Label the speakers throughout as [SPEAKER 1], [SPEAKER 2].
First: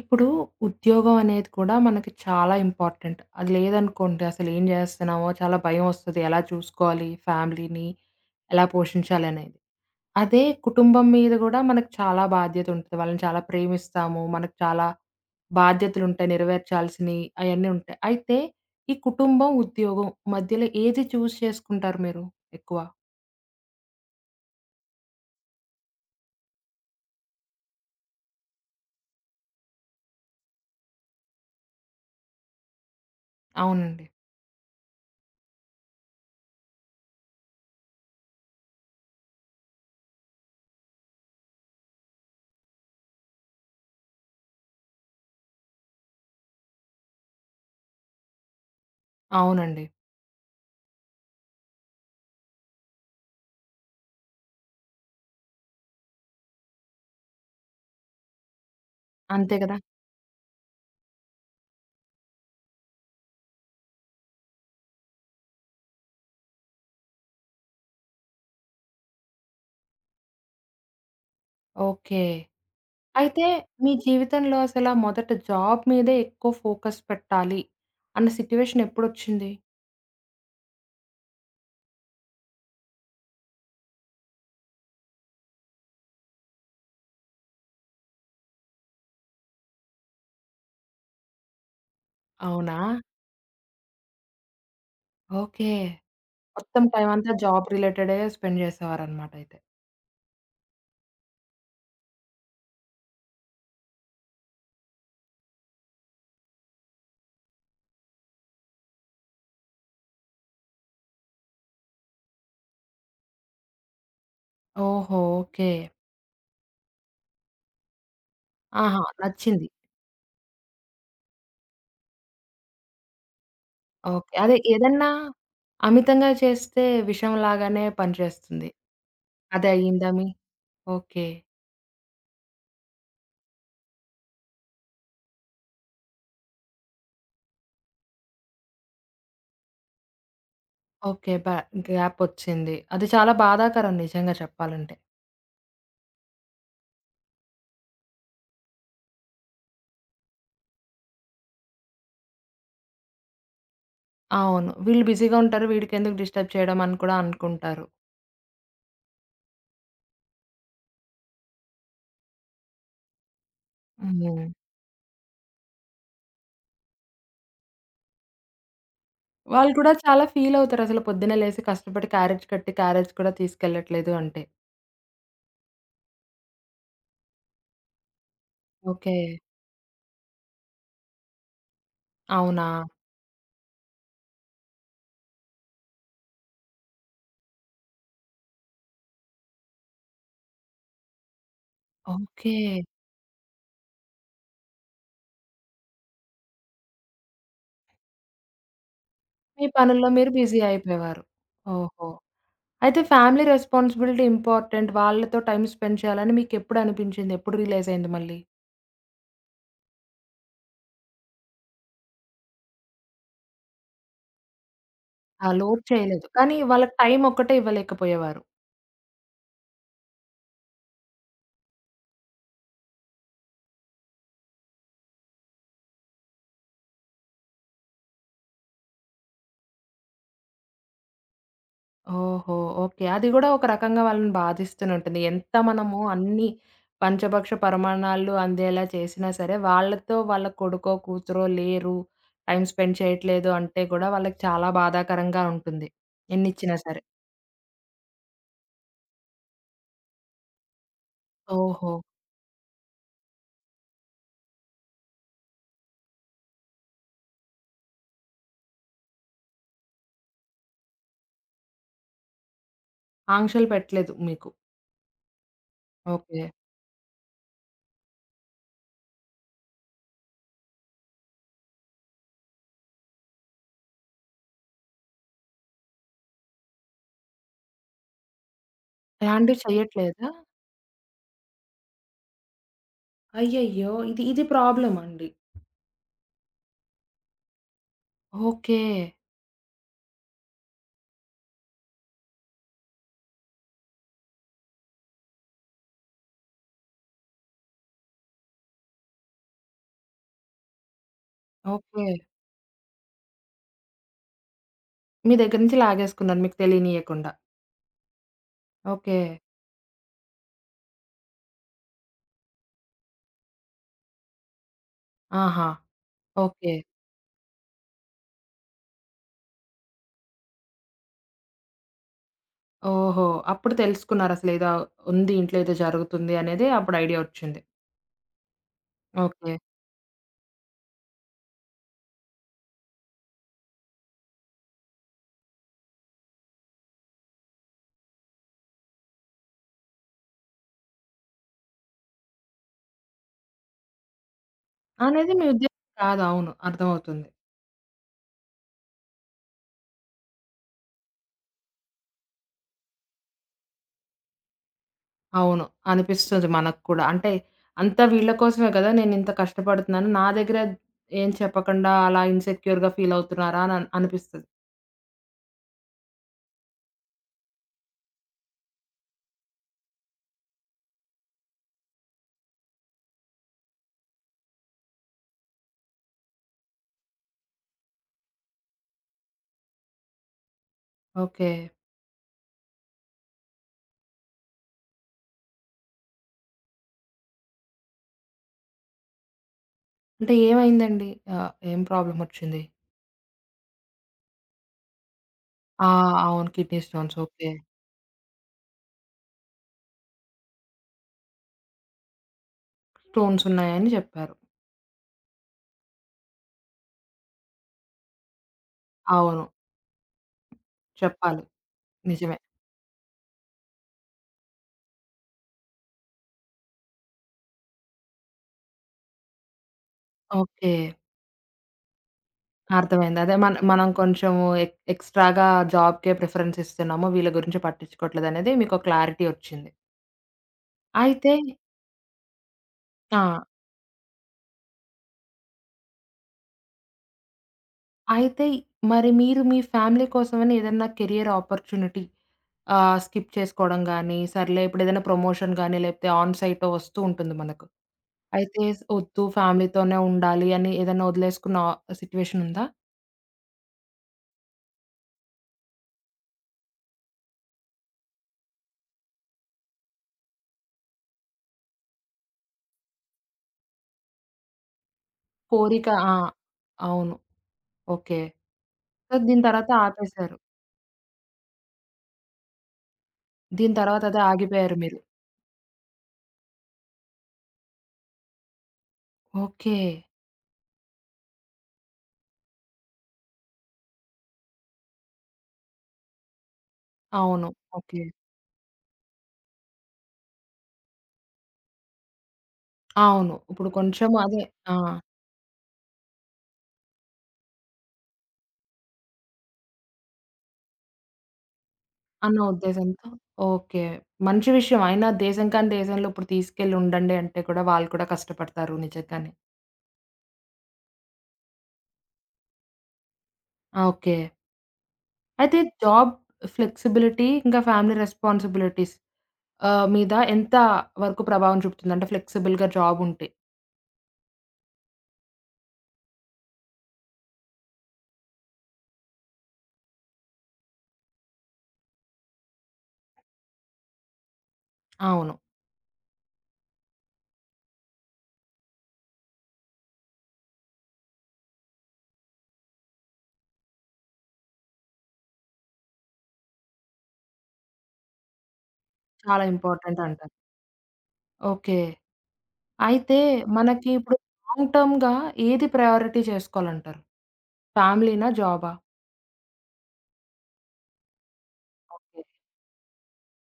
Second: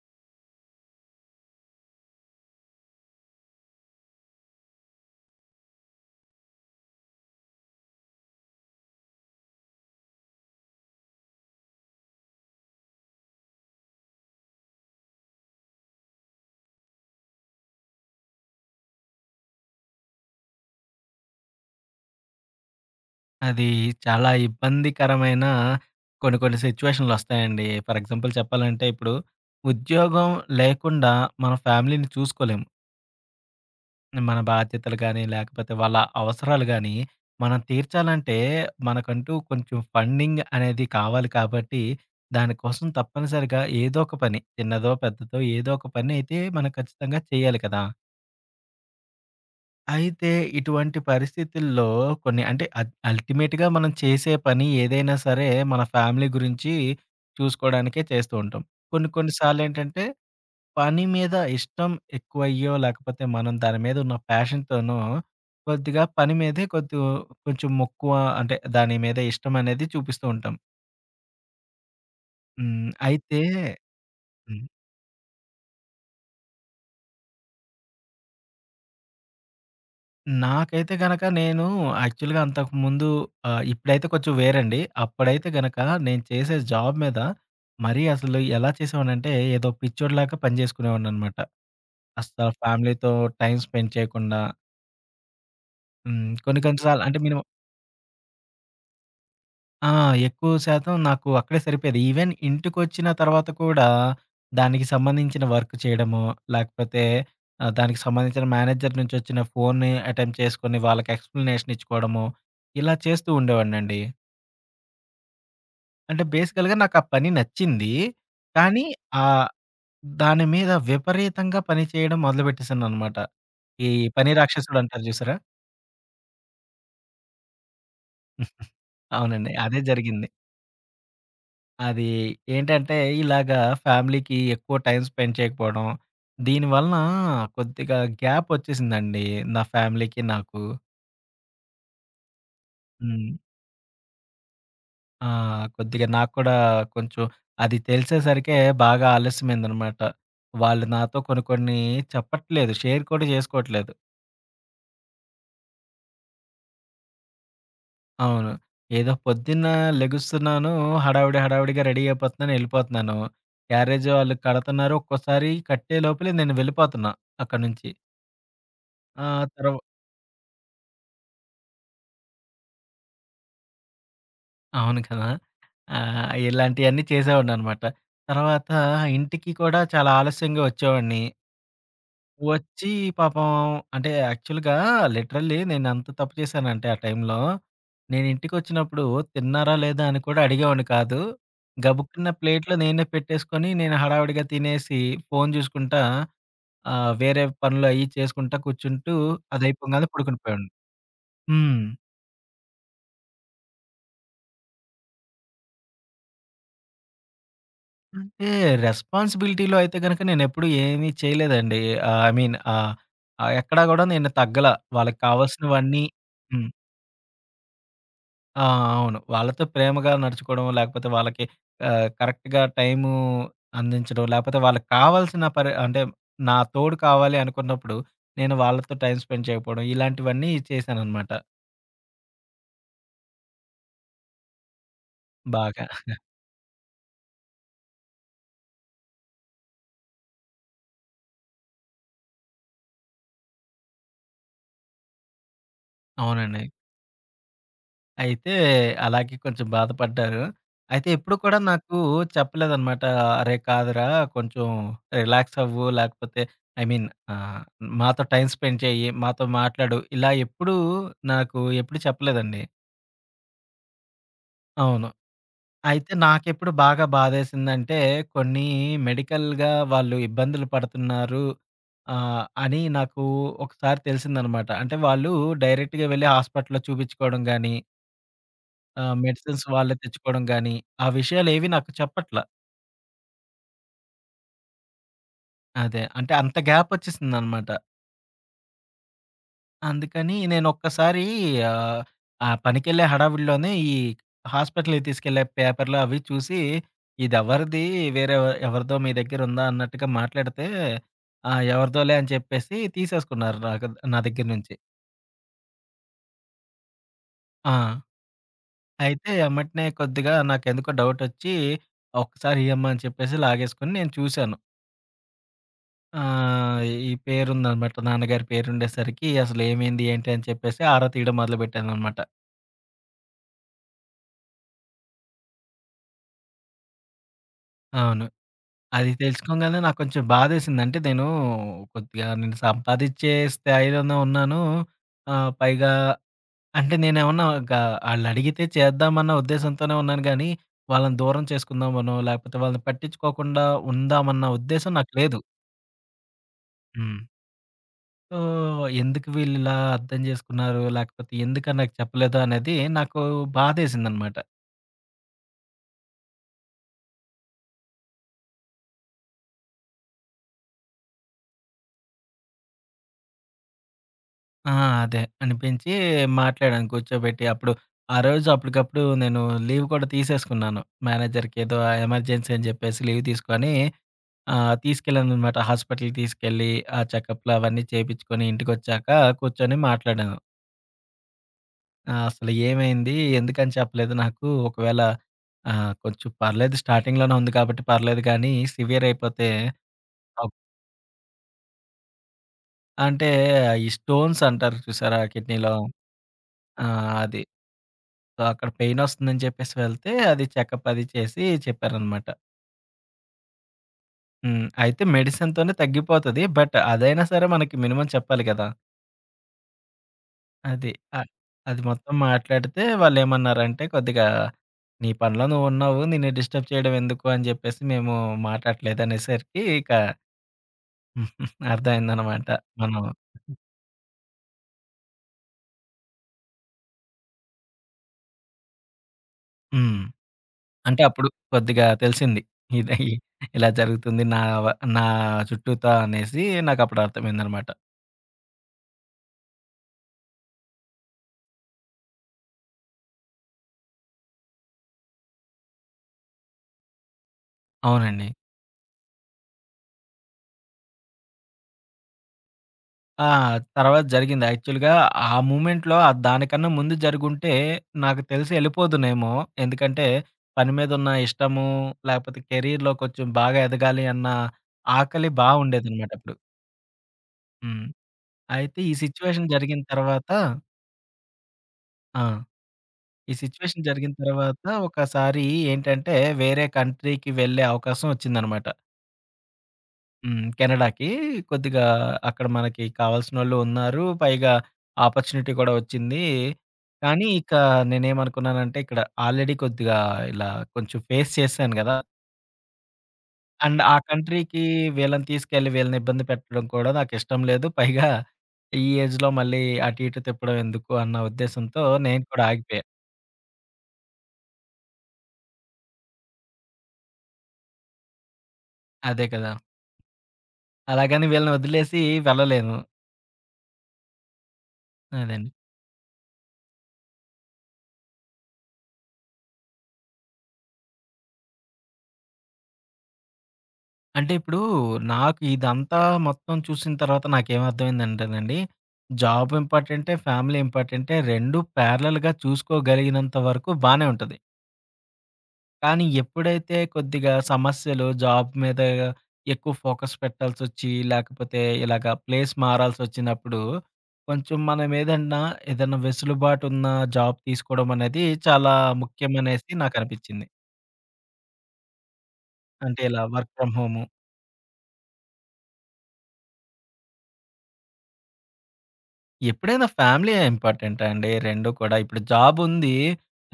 [SPEAKER 1] ఇప్పుడు ఉద్యోగం అనేది కూడా మనకి చాలా ఇంపార్టెంట్. అది లేదనుకోండి అసలేం జేస్తున్నామో చాలా భయమొస్తది. ఎలా చూసుకోవాలి ఫ్యామిలీని, ఎలా పోషించాలనేది. అదే కుటుంబం మీద గూడా మనకు చాలా బాధ్యతుంటది. వాళ్ళని చాలా ప్రేమిస్తాము. మనకు చాలా బాధ్యతలుంటాయి నెరవేర్చాల్సినయి అయన్నీ ఉంటాయి. అయితే ఈ కుటుంబం, ఉద్యోగం మధ్యలో ఏది చూజ్ చేసుకుంటారు మీరు ఎక్కువ?
[SPEAKER 2] అది చాలా ఇబ్బందికరమైన కొన్ని కొన్ని సిచ్యువేషన్‌లొస్తాయండి. ఫర్ ఎగ్జాంపుల్ చెప్పాలంటే ఇప్పుడు ఉద్యోగం లేకుండా మన ఫ్యామిలీని చూసుకోలేము.
[SPEAKER 1] అవునండి.
[SPEAKER 2] మన బాధ్యతలు గానీ, లేకపోతే వాళ్ళ అవసరాలు గానీ, మనం తీర్చాలంటే మనకంటూ కొంచెం ఫండింగ్ అనేది కావాలి కాబట్టి, దానికోసం తప్పనిసరిగా ఏదో ఒక పని, చిన్నదో, పెద్దదో ఏదో ఒక పని అయితే మనం ఖచ్చితంగా చేయాలి కదా!
[SPEAKER 1] అవునండి.
[SPEAKER 2] అయితే ఇటువంటి పరిస్థితుల్లో కొన్ని అంటే అల్టిమేట్‌గా మనం చేసే పని ఏదైనా సరే మన ఫ్యామిలీ గురించి చూసుకోవడానికే చేస్తూ ఉంటాం. కొన్ని కొన్ని
[SPEAKER 1] అంతే గదా!
[SPEAKER 2] సార్లేంటంటే పని మీద ఇష్టం ఎక్కువయ్యో లేకపోతే మనం దాని మీద ఉన్న ప్యాషన్‌తోనో కొద్దిగా పని మీదే కొద్దు కొంచెం మక్కువ అంటే దాని మీద ఇష్టం అనేది చూపిస్తూ ఉంటాం.
[SPEAKER 1] ఓకే.
[SPEAKER 2] హ్మ్. అయితే
[SPEAKER 1] అయితే మీ జీవితంలో
[SPEAKER 2] హ్మ్.
[SPEAKER 1] అసల మొదట జాబ్ మీదే ఎక్కువ ఫోకస్ పెట్టాలి అన్న సిట్యుయేషన్ ఎప్పుడొచ్చింది?
[SPEAKER 2] నాకైతే గనక నేను యాక్చువల్‌గా అంతకుముందు ఇప్పుడైతే కొంచెం వేరండి. అప్పుడైతే గనక నేను చేసే జాబ్ మీద మరీ అసలు ఎలా చేసేవాడినంటే ఏదో పిచ్చోడిలాగా పని చేసుకునేవాడిననమాట. అస్సలు
[SPEAKER 1] అవునా?
[SPEAKER 2] ఫ్యామిలీతో టైమ్ స్పెండ్ చేయకుండా.
[SPEAKER 1] ఓకే.
[SPEAKER 2] హ్మ్. కొన్ని కొన్ని
[SPEAKER 1] మొత్తం
[SPEAKER 2] సార్లు అంటే
[SPEAKER 1] టైమంతా
[SPEAKER 2] మీరు
[SPEAKER 1] జాబ్ రిలేటెడే స్పెండ్ చేసేవారనమాట అయితే.
[SPEAKER 2] ఆ! ఎక్కువ శాతం నాకు అక్కడే సరిపోయేది. ఈవెన్ ఇంటికొచ్చిన తర్వాత కూడా దానికి సంబంధించిన వర్క్ చేయడము, లేకపోతే దానికి సంబంధించిన మేనేజర్ నుంచి వచ్చిన ఫోన్‌ని అటెంప్ట్ చేసుకొని వాళ్ళకి ఎక్స్‌ప్లనేషన్ ఇచ్చుకోవడము, ఇలా చేస్తూ ఉండేవాడినండి.
[SPEAKER 1] ఓహో! ఓకే.
[SPEAKER 2] అంటే బేసికల్‌గా నాకు ఆ పని నచ్చింది. కానీ
[SPEAKER 1] ఆహా!
[SPEAKER 2] ఆహ్,
[SPEAKER 1] నచ్చింది.
[SPEAKER 2] దాని మీద విపరీతంగా పని చేయడం మొదలుపెట్టేసాననమాట. ఈ పని
[SPEAKER 1] ఓకే. అదే
[SPEAKER 2] రాక్షసుడు అంటారు
[SPEAKER 1] ఏదన్నా
[SPEAKER 2] చూసారా?
[SPEAKER 1] అమితంగా చేస్తే విషం లాగానే పనిచేస్తుంది.
[SPEAKER 2] అవునండి.
[SPEAKER 1] అది
[SPEAKER 2] అదే
[SPEAKER 1] అయిందా
[SPEAKER 2] జరిగింది.
[SPEAKER 1] మీ ఓకే.
[SPEAKER 2] అది ఏంటంటే, ఇలాగా ఫ్యామిలీకి ఎక్కువ టైమ్ స్పెండ్ చేయకపోవడం, దీని వలన కొద్దిగా గ్యాపొచ్చేసిందండి నా ఫ్యామిలీకి నాకు.
[SPEAKER 1] ఓకే. గ్యాపొచ్చింది. అది
[SPEAKER 2] హ్మ్.
[SPEAKER 1] చాలా బాధాకరం నిజంగా చెప్పాలంటే.
[SPEAKER 2] ఆ! కొద్దిగా నాకు కూడా కొంచెం అది తెలిసేసరికే బాగా ఆలస్యమైందనమాట. వాళ్ళు నాతో కొన్ని కొన్ని చెప్పట్లేదు. షేర్ కూడా చేసుకోవట్లేదు.
[SPEAKER 1] అవును. వీళ్ళు బిజీగా ఉంటారు వీడికెందుకు డిస్టర్బ్ చేయడం అని కూడా అనుకుంటారు.
[SPEAKER 2] అవును. ఏదో పొద్దున్న లెగుస్తున్నాను, హడావిడి హడావిడిగా రెడీ అయిపోతున్నాను, ఎళ్ళిపోతున్నాను. క్యారేజ్ వాళ్ళు
[SPEAKER 1] హ్మ్.
[SPEAKER 2] కడతన్నారు. ఒక్కోసారి కట్టే లోపలే నేను వెళ్ళిపోతున్నా అక్కడి నుంచి. ఆ!
[SPEAKER 1] వాళ్ళు
[SPEAKER 2] తర్వా
[SPEAKER 1] కూడా చాలా ఫీలవుతారసలు పొద్దున్నే లేసి కష్టపడి క్యారేజ్ కట్టి క్యారేజ్ కూడా తీసుకెళ్ళట్లేదు అంటే.
[SPEAKER 2] అవును కదా! ఇలాంటియన్నీ చేసేవాడిననమాట. తర్వాత
[SPEAKER 1] ఓకే.
[SPEAKER 2] ఇంటికి కూడా చాలా ఆలస్యంగా వచ్చేవాడిని.
[SPEAKER 1] అవునా?
[SPEAKER 2] వచ్చి పాపం అంటే యాక్చువల్‌గా లిటరల్లీ నేనెంత తప్పు చేశానంటే ఆ టైంలో, నేనింటికొచ్చినప్పుడు తిన్నారా లేదా అని కూడా అడిగేవాడిని కాదు. గబుక్కున
[SPEAKER 1] ఓకే.
[SPEAKER 2] ప్లేట్‌లో నేనే పెట్టేసుకొని నేను హడావిడిగా తినేసి ఫోను చూసుకుంటా వేరే పనులు అయి చేసుకుంటా కూర్చుంటూ
[SPEAKER 1] మీ
[SPEAKER 2] అదయిపోగానే
[SPEAKER 1] పనుల్లో మీరు
[SPEAKER 2] పడుకుని
[SPEAKER 1] బిజీ
[SPEAKER 2] పోయాను.
[SPEAKER 1] అయిపోయేవారు.
[SPEAKER 2] హ్మ్.
[SPEAKER 1] ఓహో! అయితే ఫ్యామిలీ రెస్పాన్సిబిలిటీ ఇంపార్టెంట్. వాళ్ళతో టైమ్ స్పెండ్ చేయాలని మీకెప్పుడు అనిపించింది? ఎప్పుడు రియలైజ్ అయింది మళ్ళీ?
[SPEAKER 2] అంటే రెస్పాన్సిబిలిటీలో అయితే గనక నేనెప్పుడు ఏమీ చేయలేదండి. ఐ మీన్ ఆహ్, ఆహ్, ఎక్కడా గూడా నేను తగ్గల. వాళ్ళకి
[SPEAKER 1] ఆ! లోడ్
[SPEAKER 2] కావాల్సినవన్నీ.
[SPEAKER 1] చేయలేదు. కానీ
[SPEAKER 2] హ్మ్.
[SPEAKER 1] వాళ్ళకి టైమ్ ఒక్కటే ఇవ్వలేకపోయేవారు.
[SPEAKER 2] ఆ! అవును. వాళ్ళతో ప్రేమగా నడుచుకోవడం, లేకపోతే వాళ్ళకి కరెక్ట్‌గా టైము అందించడం, లేకపోతే వాళ్ళకి కావాల్సిన పరి అంటే నా తోడు కావాలి అనుకున్నప్పుడు, నేను వాళ్ళతో టైమ్ స్పెండ్ చేయకపోవడం, ఇలాంటివన్నీ చేశాననమాట
[SPEAKER 1] ఓహో! ఓకే. అది గూడా ఒక రకంగా వాళ్ళని బాధిస్తూనే ఉంటుంది. ఎంత
[SPEAKER 2] బాగా.
[SPEAKER 1] మనము అన్ని పంచభక్ష పరమాణాలు అందేలా చేసినా సరే, వాళ్ళతో వాళ్ళ కొడుకో, కూతురో లేరు, టైమ్ స్పెండ్ చేయట్లేదు అంటే గూడా వాళ్ళకి చాలా బాధాకరంగా ఉంటుంది.
[SPEAKER 2] అవునండి.
[SPEAKER 1] ఎన్నిచ్చినా సరే.
[SPEAKER 2] అయితే అలాగే కొంచెం బాధపడ్డారు. అయితే ఎప్పుడు కూడా
[SPEAKER 1] ఓహో!
[SPEAKER 2] నాకు చెప్పలేదనమాట. "అరే! కాదురా కొంచెం రిలాక్స్ అవ్వు. లేకపోతే ఐ మీన్ ఆహ్, మాతో టైమ్ స్పెండ్ చెయ్యి, మాతో మాట్లాడు." ఇలా ఎప్పుడూ నాకు ఎప్పుడు చెప్పలేదండి.
[SPEAKER 1] ఆంక్షలు పెట్టలేదు మీకు.
[SPEAKER 2] అవును. అయితే
[SPEAKER 1] ఓకే.
[SPEAKER 2] నాకెప్పుడు బాగా బాధేసిందంటే, కొన్ని మెడికల్‌గా వాళ్ళు ఇబ్బందులు పడుతున్నారు అని నాకు ఒకసారి తెలిసిందనమాట. అంటే వాళ్ళు డైరెక్ట్‌గా వెళ్లి హాస్పిటల్‌లో చూపించుకోవడం గాని, ఆ!
[SPEAKER 1] ఇలాంటివి
[SPEAKER 2] మెడిసిన్స్ వాళ్ళే
[SPEAKER 1] చెయ్యట్లేదా?
[SPEAKER 2] తెచ్చుకోవడం గాని, ఆ విషయాలేవి నాకు చెప్పట్ల.
[SPEAKER 1] అయ్యయ్యో! ఇది ఇది ప్రాబ్లమండి.
[SPEAKER 2] అదే. అంటే అంత గ్యాపొచ్చేసిందనమాట.
[SPEAKER 1] ఓకే.
[SPEAKER 2] అందుకని నేనొక్కసారి ఆహ్, ఆ ఆ పనికెళ్ళే హడావిడిలోనే ఈ హాస్పిటల్‌కి తీసుకెళ్ళే పేపర్‌లు అవి చూసి, ఇదెవరిది వేరే ఎవరిదో మీ దగ్గరుందా అన్నట్టుగా మాట్లాడితే, ఆ!
[SPEAKER 1] ఓకే.
[SPEAKER 2] ఎవరిదోలే అని చెప్పేసి తీసేసుకున్నారు నాకు నా దగ్గర నుంచి.
[SPEAKER 1] మీ దగ్గర నుంచి లాగేసుకున్నారు మీకు తెలియనీయకుండా.
[SPEAKER 2] ఆ!
[SPEAKER 1] ఓకే.
[SPEAKER 2] అయితే ఎమ్మటనే కొద్దిగా నాకెందుకో డౌటొచ్చి, ఒక్కసారి ఇయమ్మా అని చెప్పేసి లాగేసుకొని నేను చూసాను.
[SPEAKER 1] ఆహా!
[SPEAKER 2] ఆ!
[SPEAKER 1] ఓకే.
[SPEAKER 2] ఈ పేరుందనమాట. నాన్నగారి పేరుండేసరికి అసలేమైంది, ఏంటి అని చెప్పేసి ఆరా తీయడం మొదలుపెట్టాననమాట.
[SPEAKER 1] ఓహో! అప్పుడు తెలుసుకున్నారసలు ఏదో ఉంది. ఇంట్లో ఏదో జరుగుతుంది అనేది అప్పుడు ఐడియా వచ్చింది.
[SPEAKER 2] అవును. అది
[SPEAKER 1] ఓకే.
[SPEAKER 2] తెలుసుకోగానే నాకు కొంచెం బాధేసింది. అంటే నేను కొద్దిగా నేను సంపాదిచ్చే స్థాయిలోనే ఉన్నాను. పైగా అంటే నేనేమన్నా గ ఆళ్ళడిగితే చేద్దామన్న ఉద్దేశంతోనే ఉన్నాను గానీ, వాళ్ళని దూరం చేసుకుందామనో, లేకపోతే వాళ్ళని పట్టించుకోకుండా ఉందామన్న ఉద్దేశం నాకు
[SPEAKER 1] అనేది
[SPEAKER 2] లేదు.
[SPEAKER 1] మీ ఉద్దేశ్యం కాదు. అవును.
[SPEAKER 2] హ్మ్.
[SPEAKER 1] అర్థమవుతుంది.
[SPEAKER 2] సో, ఎందుకు వీళ్ళిలా అర్థం చేసుకున్నారు? లేకపోతే ఎందుకని నాకు చెప్పలేదు అనేది నాకు బాధేసిందనమాట.
[SPEAKER 1] అవును. అనిపిస్తుంది మనకు కూడా. అంటే అంతా వీళ్ళ కోసమే కదా! నేనింత కష్టపడుతున్నాను. నా దగ్గర ఏం చెప్పకుండా అలా ఇన్‌సెక్యూర్‌గా ఫీల్ అవుతున్నారా అని అనిపిస్తది.
[SPEAKER 2] ఆ! అదే అనిపించి మాట్లాడాను కూర్చోబెట్టి. అప్పుడు ఆ రోజు అప్పటికప్పుడు నేను లీవ్ కూడా తీసేసుకున్నాను. మేనేజర్‌కి ఏదో ఎమర్జెన్సీ అని చెప్పేసి లీవ్ తీసుకొని తీసుకెళ్ళాననమాట. హాస్పిటల్‌కి తీసుకెళ్ళి ఆ చెకప్‌లు అవన్నీ చేపించుకొని ఇంటికొచ్చాక కూర్చొని మాట్లాడాను.
[SPEAKER 1] ఓకే.
[SPEAKER 2] ఆ! అసలు ఏమైంది? ఎందుకని చెప్పలేదు నాకు. ఒకవేళ కొంచెం పర్లేదు స్టార్టింగ్‌లోనే ఉంది కాబట్టి పర్లేదు కానీ, సివియర్ అయిపోతే.
[SPEAKER 1] అంటే
[SPEAKER 2] అవును.
[SPEAKER 1] ఏమైందండి? ఏం ప్రాబ్లమ్ వచ్చింది?
[SPEAKER 2] అంటే ఈ స్టోన్స్ అంటారు చూసారా కిడ్నీలో?
[SPEAKER 1] ఆ! అవును. కిడ్నీ
[SPEAKER 2] ఆ!
[SPEAKER 1] స్టోన్స్.
[SPEAKER 2] అది.
[SPEAKER 1] ఓకే.
[SPEAKER 2] సో, అక్కడ పెయిన్ వస్తుందని చెప్పేసి వెళ్తే అది చెకప్ అది చేసి చెప్పారనమాట.
[SPEAKER 1] స్టోన్స్ ఉన్నాయని చెప్పారు.
[SPEAKER 2] హ్మ్. అయితే మెడిసిన్‌తోనే తగ్గిపోతది. బట్ అదైనా సరే మనకి మినిమమ్ చెప్పాలి కదా!
[SPEAKER 1] అవును.
[SPEAKER 2] అది. ఆహ్,
[SPEAKER 1] చెప్పాలి.
[SPEAKER 2] అది మొత్తం
[SPEAKER 1] నిజమే.
[SPEAKER 2] మాట్లాడితే వాళ్ళేమన్నారంటే కొద్దిగా నీ పనిలో నువ్వున్నావు. నిన్ను డిస్టర్బ్ చేయడం ఎందుకు అని జెప్పేసి మేము మాట్లాడలేదనేసరికి ఇక
[SPEAKER 1] ఓకే.
[SPEAKER 2] అర్థమైందనమాట. మనం
[SPEAKER 1] అర్థమైంది. అదే మన మనం కొంచెము ఎక్స్‌ట్రా‌గా జాబ్‌కే ప్రిఫరెన్స్ ఇస్తున్నాము. వీళ్ళ గురించి పట్టించుకోవట్లేదనేది మీకో క్లారిటీ వచ్చింది.
[SPEAKER 2] హ్మ్. అంటే అప్పుడు
[SPEAKER 1] అయితే
[SPEAKER 2] కొద్దిగా తెలిసింది. ఇది
[SPEAKER 1] ఆ!
[SPEAKER 2] ఇలా జరుగుతుంది. నా చుట్టూతా అనేసి నాకప్పుడు అర్థమైందనమాట.
[SPEAKER 1] అయితే మరి మీరు మీ ఫ్యామిలీ కోసమని ఏదన్నా కెరియర్ ఆపర్చునిటీ స్కిప్ చేసుకోవడం గానీ, సర్లే ఇప్పుడేదైనా ప్రమోషన్ గానీ, లేకపోతే ఆన్ సైటో వస్తూ ఉంటుంది మనకు.
[SPEAKER 2] అవునండి.
[SPEAKER 1] అయితే వద్దు ఫ్యామిలీతోనే ఉండాలి అని ఏదన్నా వదిలేసుకున్న సిట్యుయేషన్ ఉందా?
[SPEAKER 2] ఆ! తర్వాత జరిగింది. యాక్చువల్‌గా ఆ మూమెంట్‌లో దానికన్నా ముందు జరిగుంటే నాకు తెలిసి ఎళ్ళిపోదునేమో. ఎందుకంటే పని మీదున్న ఇష్టము, లేకపోతే కెరీర్‌లో కొంచెం బాగా ఎదగాలి అన్న ఆకలి బా
[SPEAKER 1] కోరిక
[SPEAKER 2] ఉండేదనమాట
[SPEAKER 1] ఆ!
[SPEAKER 2] అప్పుడు.
[SPEAKER 1] అవును.
[SPEAKER 2] హ్మ్.
[SPEAKER 1] ఓకే.
[SPEAKER 2] అయితే ఈ
[SPEAKER 1] సో, దీని
[SPEAKER 2] సిట్యుయేషన్
[SPEAKER 1] తర్వాత
[SPEAKER 2] జరిగిన తర్వాత
[SPEAKER 1] ఆపేశారు.
[SPEAKER 2] ఆ! ఈ
[SPEAKER 1] దీని
[SPEAKER 2] సిట్యుయేషన్
[SPEAKER 1] తర్వాత
[SPEAKER 2] జరిగిన
[SPEAKER 1] అదే
[SPEAKER 2] తర్వాత
[SPEAKER 1] ఆగిపోయారు మీరు.
[SPEAKER 2] ఒకసారి ఏంటంటే వేరే కంట్రీకి వెళ్ళే అవకాశం వచ్చిందనమాట.
[SPEAKER 1] ఓకే.
[SPEAKER 2] హ్మ్. కెనడాకి కొద్దిగా అక్కడ మనకి కావాల్సినోళ్ళు ఉన్నారు. పైగా ఆపర్చునిటీ కూడా వచ్చింది. కానీ
[SPEAKER 1] అవును.
[SPEAKER 2] ఇక
[SPEAKER 1] ఓకే.
[SPEAKER 2] నేనేమనుకున్నానంటే ఇక్కడ ఆల్రెడీ కొద్దిగా ఇలా కొంచెం ఫేస్ చేశాను గదా!
[SPEAKER 1] అవును. ఇప్పుడు
[SPEAKER 2] అండ్ ఆ
[SPEAKER 1] కొంచెం అదే
[SPEAKER 2] కంట్రీకి
[SPEAKER 1] ఆ!
[SPEAKER 2] వీళ్ళని తీసుకెళ్ళి వీళ్ళని ఇబ్బంది పెట్టడం కూడా నాకిష్టం లేదు. పైగా ఈ ఏజ్‌లో మళ్ళీ అటు ఇటు తిప్పడం ఎందుకు అన్న ఉద్దేశంతో నేను
[SPEAKER 1] అన్న
[SPEAKER 2] కూడా ఆగిపోయా.
[SPEAKER 1] ఉద్దేశంతో ఓకే. మంచి విషయం. అయినా దేశం కానీ దేశంలో ఇప్పుడు తీసుకెళ్ళి ఉండండి అంటే కూడా వాళ్ళు కూడా కష్టపడతారు
[SPEAKER 2] అదే
[SPEAKER 1] నిజంగానే.
[SPEAKER 2] కదా! అలాగని వీళ్ళని వదిలేసి వెళ్ళలేను.
[SPEAKER 1] ఆ! ఓకే.
[SPEAKER 2] అదండి.
[SPEAKER 1] అయితే జాబ్ ఫ్లెక్సిబిలిటీ ఇంకా ఫ్యామిలీ రెస్పాన్సిబిలిటీస్ మీద ఎంత వరకు ప్రభావం చూపుతుంది? అంటే ఫ్లెక్సిబుల్‌గా జాబ్ ఉంటే.
[SPEAKER 2] అంటే ఇప్పుడు నాకు ఇదంతా మొత్తం చూసిన తర్వాత నాకేమర్థమైందంటేనండి, జాబ్ ఇంపార్టెంటే, ఫ్యామిలీ ఇంపార్టెంటే 2 ప్యారలల్‌గా చూసుకోగలిగినంత వరకు బానే ఉంటది.
[SPEAKER 1] అవును.
[SPEAKER 2] కానీ ఎప్పుడైతే కొద్దిగా సమస్యలు జాబ్ మీద ఎక్కువ ఫోకస్ పెట్టాల్సొచ్చి, లేకపోతే ఇలాగ ప్లేస్ మారాల్సొచ్చినప్పుడు, కొంచెం మనం ఏదన్నా ఏదన్నా వెసులుబాటున్న జాబ్ తీసుకోవడం అనేది చాలా
[SPEAKER 1] చాలా
[SPEAKER 2] ముఖ్యమనేసి
[SPEAKER 1] ఇంపార్టెంట్ అంటారు.
[SPEAKER 2] నాకనిపిచ్చింది.
[SPEAKER 1] ఓకే.
[SPEAKER 2] అంటే
[SPEAKER 1] అయితే
[SPEAKER 2] ఇలా వర్క్ ఫ్రమ్
[SPEAKER 1] మనకి
[SPEAKER 2] హోమ్.
[SPEAKER 1] ఇప్పుడు లాంగ్ టర్మ్‌గా ఏది ప్రయారిటీ చేసుకోవాలంటారు? ఫ్యామిలీనా? జాబా?
[SPEAKER 2] ఎప్పుడైనా ఫ్యామిలీయే ఇంపార్టెంటా అండి, 2 కూడా? ఇప్పుడు
[SPEAKER 1] ఓకే.
[SPEAKER 2] జాబుంది.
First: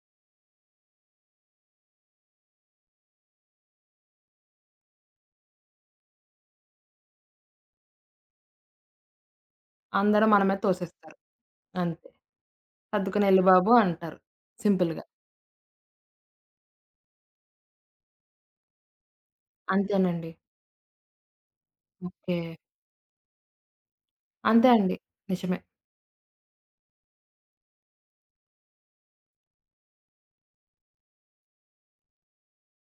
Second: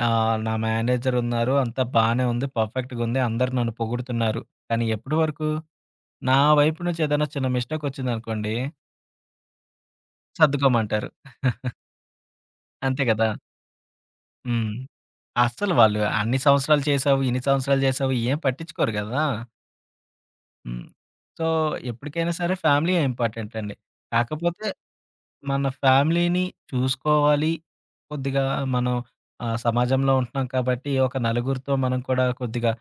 [SPEAKER 2] నా మేనేజరున్నారు. అంతా బానే ఉంది. పర్ఫెక్ట్‌గుంది. అందరూ నన్ను పొగుడుతున్నారు. కానీ ఎప్పటి వరకు? నా వైపు నుంచి ఏదైనా చిన్న మిస్టేకొచ్చిందనుకోండి,
[SPEAKER 1] అందరూ మన మీద
[SPEAKER 2] సర్దుకోమంటారు.
[SPEAKER 1] తోసేస్తారు. అంతే.
[SPEAKER 2] అంతే కదా!
[SPEAKER 1] "సర్దుకునెళ్ళు బాబు" అంటారు
[SPEAKER 2] హ్మ్.
[SPEAKER 1] సింపుల్‌గా.
[SPEAKER 2] అస్సలు వాళ్ళు అన్ని సంవత్సరాలు చేశావు, ఇన్ని సంవత్సరాలు చేశావు ఏం పట్టించుకోరు గదా!
[SPEAKER 1] అంతేనండి.
[SPEAKER 2] హ్మ్. సో, ఎప్పటికైనా
[SPEAKER 1] ఓకే.
[SPEAKER 2] సరే ఫ్యామిలీయే ఇంపార్టెంట్ అండి. కాకపోతే
[SPEAKER 1] అంతే అండి. నిజమే.
[SPEAKER 2] మన ఫ్యామిలీని చూసుకోవాలి. కొద్దిగా మనం సమాజంలో ఉంటున్నాం కాబట్టి, ఒక నలుగురితో మనం కూడా కొద్దిగా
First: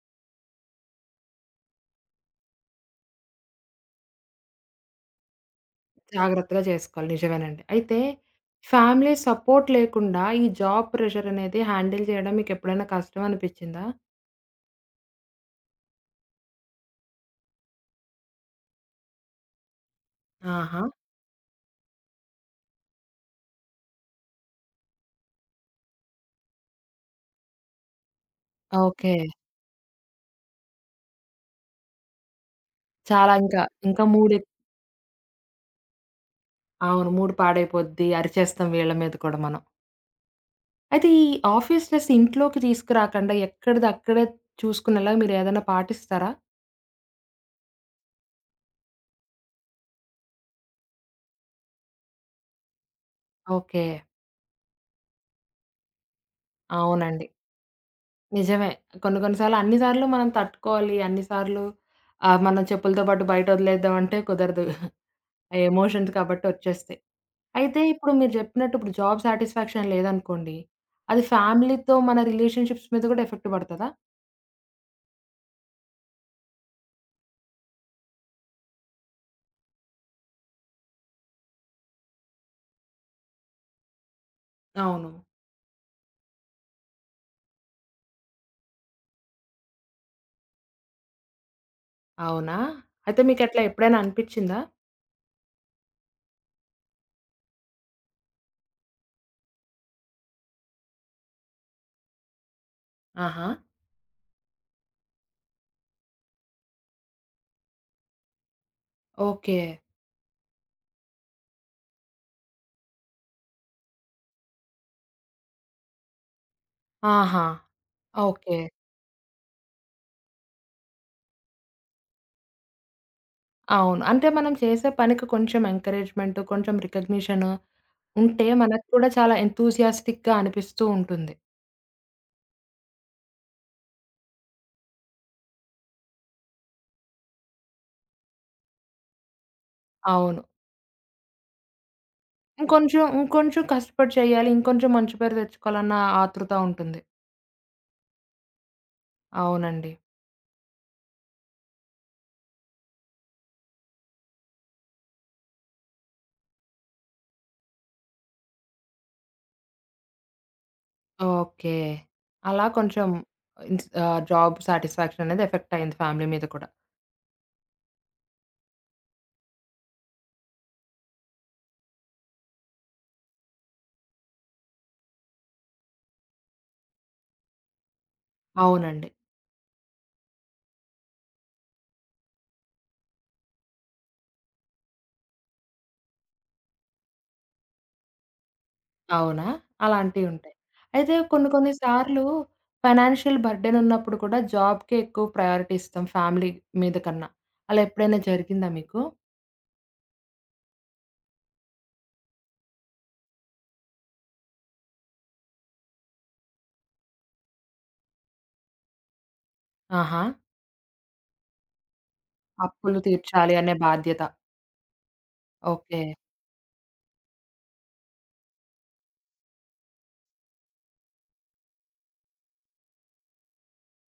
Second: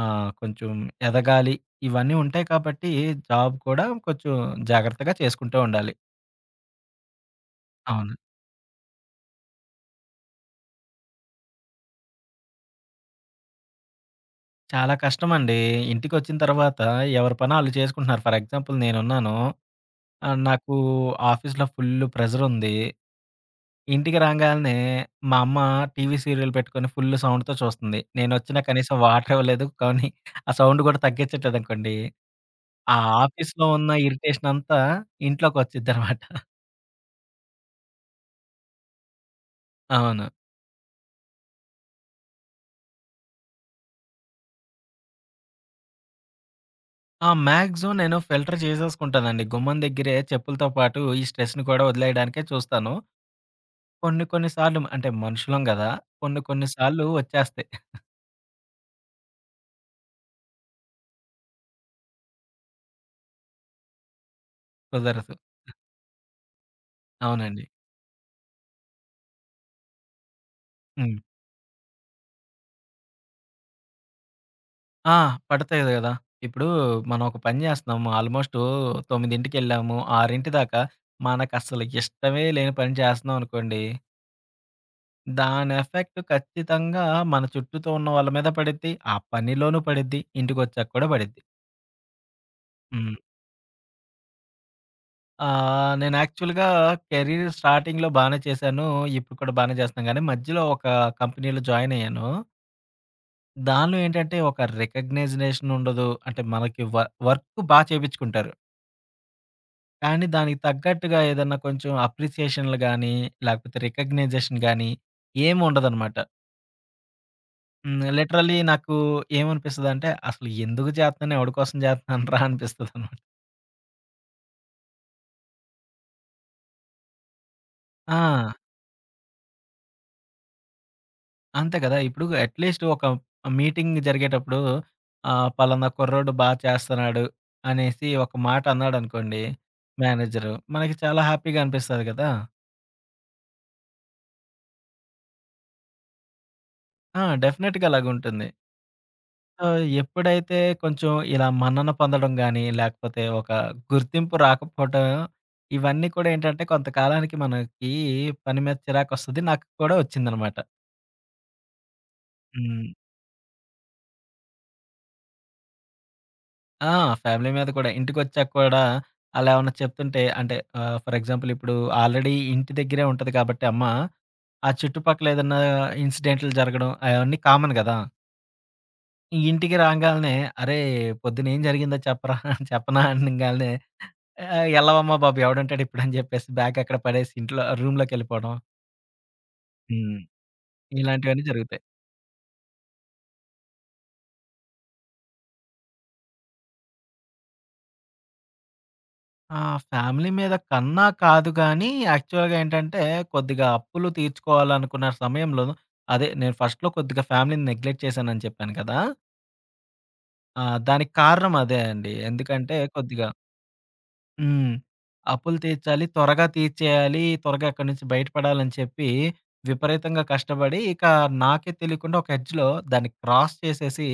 [SPEAKER 2] కొంచెం ఎదగాలి. ఇవన్నీ ఉంటాయి కాబట్టి, జాబ్ కూడా కొంచెం జాగ్రత్తగా చేసుకుంటూ ఉండాలి.
[SPEAKER 1] జాగ్రత్తగా చేసుకోవాలి. నిజమేనండి. అయితే
[SPEAKER 2] అవును.
[SPEAKER 1] ఫ్యామిలీ సపోర్ట్ లేకుండా ఈ జాబ్ ప్రెషర్ అనేది హ్యాండిల్ చేయడం మీకెప్పుడైనా కష్టం అనిపిచ్చిందా?
[SPEAKER 2] చాలా కష్టమండి. ఇంటికొచ్చిన తర్వాత ఎవరి పని ఆళ్ళు చేసుకుంటున్నారు. ఫర్ ఎగ్జాంపుల్ నేనున్నాను. నాకు
[SPEAKER 1] ఆహా!
[SPEAKER 2] ఆఫీస్‌లో ఫుల్ ప్రెషరుంది. ఇంటికి రాంగాలనే మా అమ్మ టీవీ సీరియల్ పెట్టుకొని ఫుల్ సౌండ్‌తో చూస్తుంది. నేనొచ్చినా కనీసం
[SPEAKER 1] ఓకే.
[SPEAKER 2] వాటర్ ఇవ్వలేదు. కానీ ఆ సౌండ్ కూడా తగ్గించట్లేదనుకోండి, ఆ
[SPEAKER 1] చాలా ఇంకా,
[SPEAKER 2] ఆఫీస్‌లో ఉన్న
[SPEAKER 1] ఇంకా మూడు
[SPEAKER 2] ఇరిటేషన్ అంతా ఇంట్లోకొచ్చిద్దనమాట.
[SPEAKER 1] అవును. మూడ్ పాడైపోద్ది. అరిచేస్తాం వీళ్ళ మీద కూడా మనం.
[SPEAKER 2] అవును.
[SPEAKER 1] అయితే ఈ ఆఫీస్ స్ట్రెస్ ఇంట్లోకి తీసుకురాకుండా ఎక్కడిదక్కడే చూసుకునేలా మీరేదైనా పాటిస్తారా?
[SPEAKER 2] ఆ! మాక్సిమం నేను ఫిల్టర్ చేసేసుకుంటానండి. గుమ్మం దగ్గరే చెప్పులతో పాటు ఈ స్ట్రెస్‌ని కూడా వదిలేయడానికే చూస్తాను.
[SPEAKER 1] ఓకే.
[SPEAKER 2] కొన్ని కొన్ని సార్లు అంటే మనుషులం గదా! కొన్ని కొన్ని సార్లు
[SPEAKER 1] అవునండి.
[SPEAKER 2] వచ్చేస్తాయి.
[SPEAKER 1] నిజమే. కొన్ని కొన్ని సార్లు అన్ని సార్లు మనం తట్టుకోవాలి. అన్ని సార్లు మనం చెప్పులతో పాటు బయట వదిలేద్దాం అంటే కుదరదు.
[SPEAKER 2] కుదరదు.
[SPEAKER 1] ఆ ఎమోషన్స్ కాబట్టి వచ్చేస్తాయి.
[SPEAKER 2] అవునండి.
[SPEAKER 1] అయితే ఇప్పుడు మీరు చెప్పినట్టు ఇప్పుడు జాబ్ సాటిస్ఫాక్షన్ లేదనుకోండి.
[SPEAKER 2] హ్మ్.
[SPEAKER 1] అది ఫ్యామిలీతో మన రిలేషన్‌షిప్స్ మీద కూడా ఎఫెక్ట్ పడతదా?
[SPEAKER 2] ఆ! పడతాయి గదా! ఇప్పుడు మనం ఒక పని జేస్తున్నాము. ఆల్‌మోస్టు 9కి ఆరింటి దాకా మనకసలు ఇష్టమే లేని పని చేస్తున్నాం అనుకోండి.
[SPEAKER 1] అవును.
[SPEAKER 2] దాని ఎఫెక్ట్ ఖచ్చితంగా మన చుట్టూతో ఉన్న వాళ్ళ మీద పడిద్ది. ఆ పనిలోనూ పడిద్ది. ఇంటికొచ్చాక కూడా పడిద్ది.
[SPEAKER 1] అవునా?
[SPEAKER 2] హ్మ్.
[SPEAKER 1] అయితే మీకట్లా ఎప్పుడైనా అనిపిచ్చిందా?
[SPEAKER 2] నేను యాక్చువల్‌గా కెరీర్ స్టార్టింగ్‌లో బానే చేశాను. ఇప్పుడు కూడా బానే చేస్తున్నాను గానీ, మధ్యలో ఒక కంపెనీలో జాయిన్ అయ్యాను.
[SPEAKER 1] ఆహా!
[SPEAKER 2] దానిలో ఏంటంటే ఒక రికగ్నైజేషన్ ఉండదు. అంటే మనకి వర్క్ బా చేపించుకుంటారు.
[SPEAKER 1] ఓకే.
[SPEAKER 2] కానీ దానికి తగ్గట్టుగా ఏదన్నా కొంచెం అప్రిసియేషన్‌లు గాని, లేకపోతే రికగ్నైజేషన్ గాని ఏమి ఉండదనమాట.
[SPEAKER 1] ఆహా!
[SPEAKER 2] హ్మ్. Literally
[SPEAKER 1] okay.
[SPEAKER 2] నాకు ఏమనిపిస్తదంటే, అసలు ఎందుకు చేత్తన్నాను? ఎవడి కోసం చేత్తన్నాను రా అనిపిస్తదనమాట.
[SPEAKER 1] అవును. అంటే మనం చేసే పనికి కొంచెం ఎంకరేజ్‌మెంట్, కొంచెం రికగ్నిషన్
[SPEAKER 2] ఆ!
[SPEAKER 1] ఉంటే మనకు కూడా చాలా ఎంతూసియాస్టిక్‌గా అనిపిస్తూ ఉంటుంది.
[SPEAKER 2] అంతే కదా! ఇప్పుడు అట్‌లీస్ట్ ఒక మీటింగ్ జరిగేటప్పుడు పలానా కుర్రోడు బా చేస్తన్నాడు అనేసి ఒక మాట అన్నాడనుకోండి
[SPEAKER 1] అవును.
[SPEAKER 2] మేనేజరు. మనకి చాలా హ్యాపీగా అనిపిస్తది కదా!
[SPEAKER 1] ఇంకొంచెం, ఇంకొంచెం కష్టపడి చేయాలి. ఇంకొంచెం మంచి పేరు తెచ్చుకోవాలన్న ఆతృత ఉంటుంది.
[SPEAKER 2] ఆ! డెఫినెట్‌గా అలాగుంటుంది. సో,
[SPEAKER 1] అవునండి.
[SPEAKER 2] ఎప్పుడైతే కొంచెం ఇలా మన్నన పొందడం గాని, లేకపోతే ఒక గుర్తింపు రాకపోవటం, ఇవన్నీ కూడా ఏంటంటే కొంతకాలానికి మనకి పని మీద చిరాకొస్తది. నాకు కూడా వచ్చిందనమాట.
[SPEAKER 1] ఓకే. అలా
[SPEAKER 2] హ్మ్.
[SPEAKER 1] కొంచెం జాబ్ సాటిస్ఫాక్షన్ అనేది ఎఫెక్ట్ అయింది ఫ్యామిలీ మీద కూడా.
[SPEAKER 2] ఆ! ఫ్యామిలీ మీద కూడా. ఇంటికొచ్చాక కూడా ఆళ్ళు ఏమన్నా చెప్తుంటే అంటే ఫర్ ఎగ్జాంపుల్ ఇప్పుడు ఆల్రెడీ ఇంటి దగ్గరే ఉంటది కాబట్టి అమ్మ, ఆ చుట్టుపక్కల ఏదన్నా ఇన్సిడెంట్లు జరగడం అయన్నీ కామన్ గదా!
[SPEAKER 1] అవునండి.
[SPEAKER 2] ఇంటికి రాంగాల్నే "అరేయ్! పొద్దునేం జరిగిందో చెప్పరా" చెప్పనా అనంగాల్నే ఆ! ఎళ్ళవమ్మ బాబు ఎవడుంటాడు ఇప్పుడు అని జెప్పేసి బ్యాగ్ అక్కడ పడేసి ఇంట్లో రూమ్‌లోకెళ్ళిపోవడం.
[SPEAKER 1] అవునా?
[SPEAKER 2] హ్మ్.
[SPEAKER 1] అలాంటివి ఉంటాయి. అయితే
[SPEAKER 2] ఇలాంటివన్నీ
[SPEAKER 1] కొన్ని కొన్ని
[SPEAKER 2] జరుగుతాయి.
[SPEAKER 1] సార్లు ఫైనాన్షియల్ బర్డెన్ ఉన్నప్పుడు కూడా జాబ్‌కే ఎక్కువ ప్రయారిటీ ఇస్తాం ఫ్యామిలీ మీద కన్నా. అలా ఎప్పుడైనా జరిగిందా మీకు?
[SPEAKER 2] ఆ! ఫ్యామిలీ మీద కన్నా కాదు గానీ, యాక్చువల్‌గా ఏంటంటే కొద్దిగా అప్పులు తీర్చుకోవాలనుకున్న సమయంలో అదే నేను ఫస్ట్‌లో కొద్దిగా ఫ్యామిలీని నెగ్లెక్ట్ చేశానని చెప్పాను కదా!
[SPEAKER 1] ఆహా!
[SPEAKER 2] ఆ! దానికి కారణం అదే అండి. ఎందుకంటే
[SPEAKER 1] అప్పులు
[SPEAKER 2] కొద్దిగా
[SPEAKER 1] తీర్చాలి అనే బాధ్యత.
[SPEAKER 2] హ్మ్. అప్పులు
[SPEAKER 1] ఓకే.
[SPEAKER 2] తీర్చాలి, త్వరగా తీర్చేయాలి, త్వరగా అక్కడి నుంచి బయటపడాలని చెప్పి విపరీతంగా కష్టపడి, ఇక నాకే తెలియకుండా ఒక ఎడ్జ్‌లో దాన్ని క్రాస్ చేసేసి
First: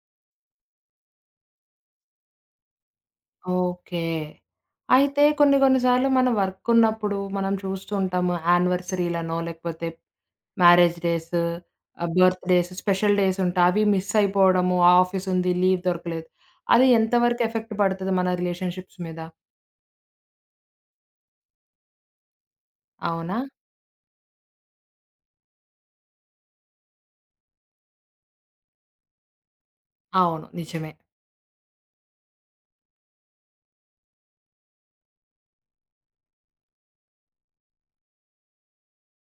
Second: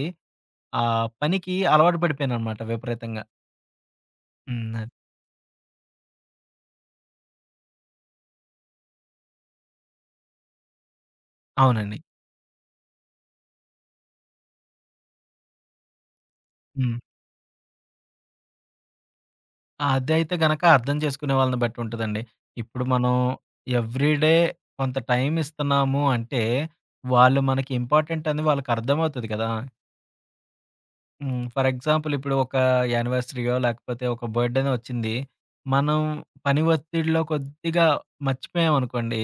[SPEAKER 2] ఆ పనికి అలవాటు పడిపోయాననమాట విపరీతంగా.
[SPEAKER 1] ఓకే.
[SPEAKER 2] హ్మ్. అది.
[SPEAKER 1] అయితే కొన్ని కొన్ని సార్లు మన వర్క్ ఉన్నప్పుడు మనం చూస్తూ ఉంటాము. యానివర్సరీలనో లేకపోతే మ్యారేజ్ డేస్,
[SPEAKER 2] అవునండి.
[SPEAKER 1] బర్త్ డేస్, స్పెషల్ డేస్ ఉంటాయి. అవి మిస్ అయిపోవడము. ఆఫీస్ ఉంది, లీవ్ దొరకలేదు. అది
[SPEAKER 2] హ్మ్.
[SPEAKER 1] ఎంతవరకు ఎఫెక్ట్ పడతది మన రిలేషన్‌షిప్స్ మీద?
[SPEAKER 2] అదైతే గనక అర్థం చేసుకునే వాళ్ళని బట్టి ఉంటదండి. ఇప్పుడు మనం
[SPEAKER 1] అవునా?
[SPEAKER 2] ఎవ్రీడే కొంత టైమ్ ఇస్తున్నాము అంటే, వాళ్ళు మనకి ఇంపార్టెంట్ అని వాళ్ళకి అర్థమవుతది కదా!
[SPEAKER 1] అవును. నిజమే.
[SPEAKER 2] హ్మ్. ఫర్ ఎగ్జాంపుల్ ఇప్పుడు ఒక యానివర్సరీయో, లేకపోతే ఒక బర్త్‌డేనో వచ్చింది. మనం పని ఒత్తిడిలో కొద్దిగా మర్చిపోయామనుకోండి,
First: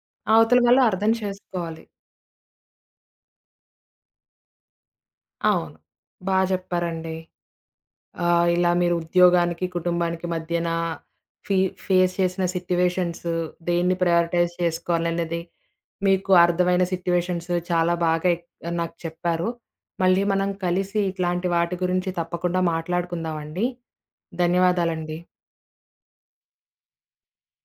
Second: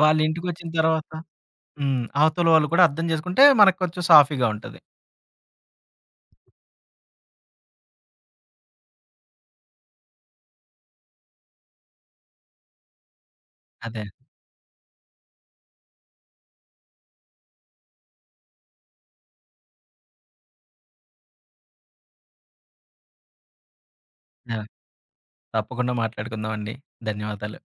[SPEAKER 2] వాళ్ళ
[SPEAKER 1] అవతల
[SPEAKER 2] ఇంటికొచ్చిన
[SPEAKER 1] వాళ్ళు
[SPEAKER 2] తర్వాత
[SPEAKER 1] అర్థం చేసుకోవాలి.
[SPEAKER 2] హ్మ్. అవతల వాళ్ళు కూడా అర్థం చేసుకుంటే మనకు కొంచెం సాఫీగా ఉంటది.
[SPEAKER 1] అవును. బా చెప్పారండి. ఇలా మీరు ఉద్యోగానికి, కుటుంబానికి మధ్యన ఫీ ఫేస్ చేసిన సిట్యుయేషన్స్, దేన్ని
[SPEAKER 2] అదే.
[SPEAKER 1] ప్రయారిటైజ్ చేసుకోవాలనేది మీకు అర్థమైన సిట్యుయేషన్స్ చాలా బాగా నాకు చెప్పారు. మళ్ళీ మనం కలిసి ఇట్లాంటి వాటి గురించి తప్పకుండా మాట్లాడుకుందామండి.
[SPEAKER 2] ఆ!
[SPEAKER 1] ధన్యవాదాలండి.
[SPEAKER 2] తప్పకుండా మాట్లాడుకుందామండి. ధన్యవాదాలు.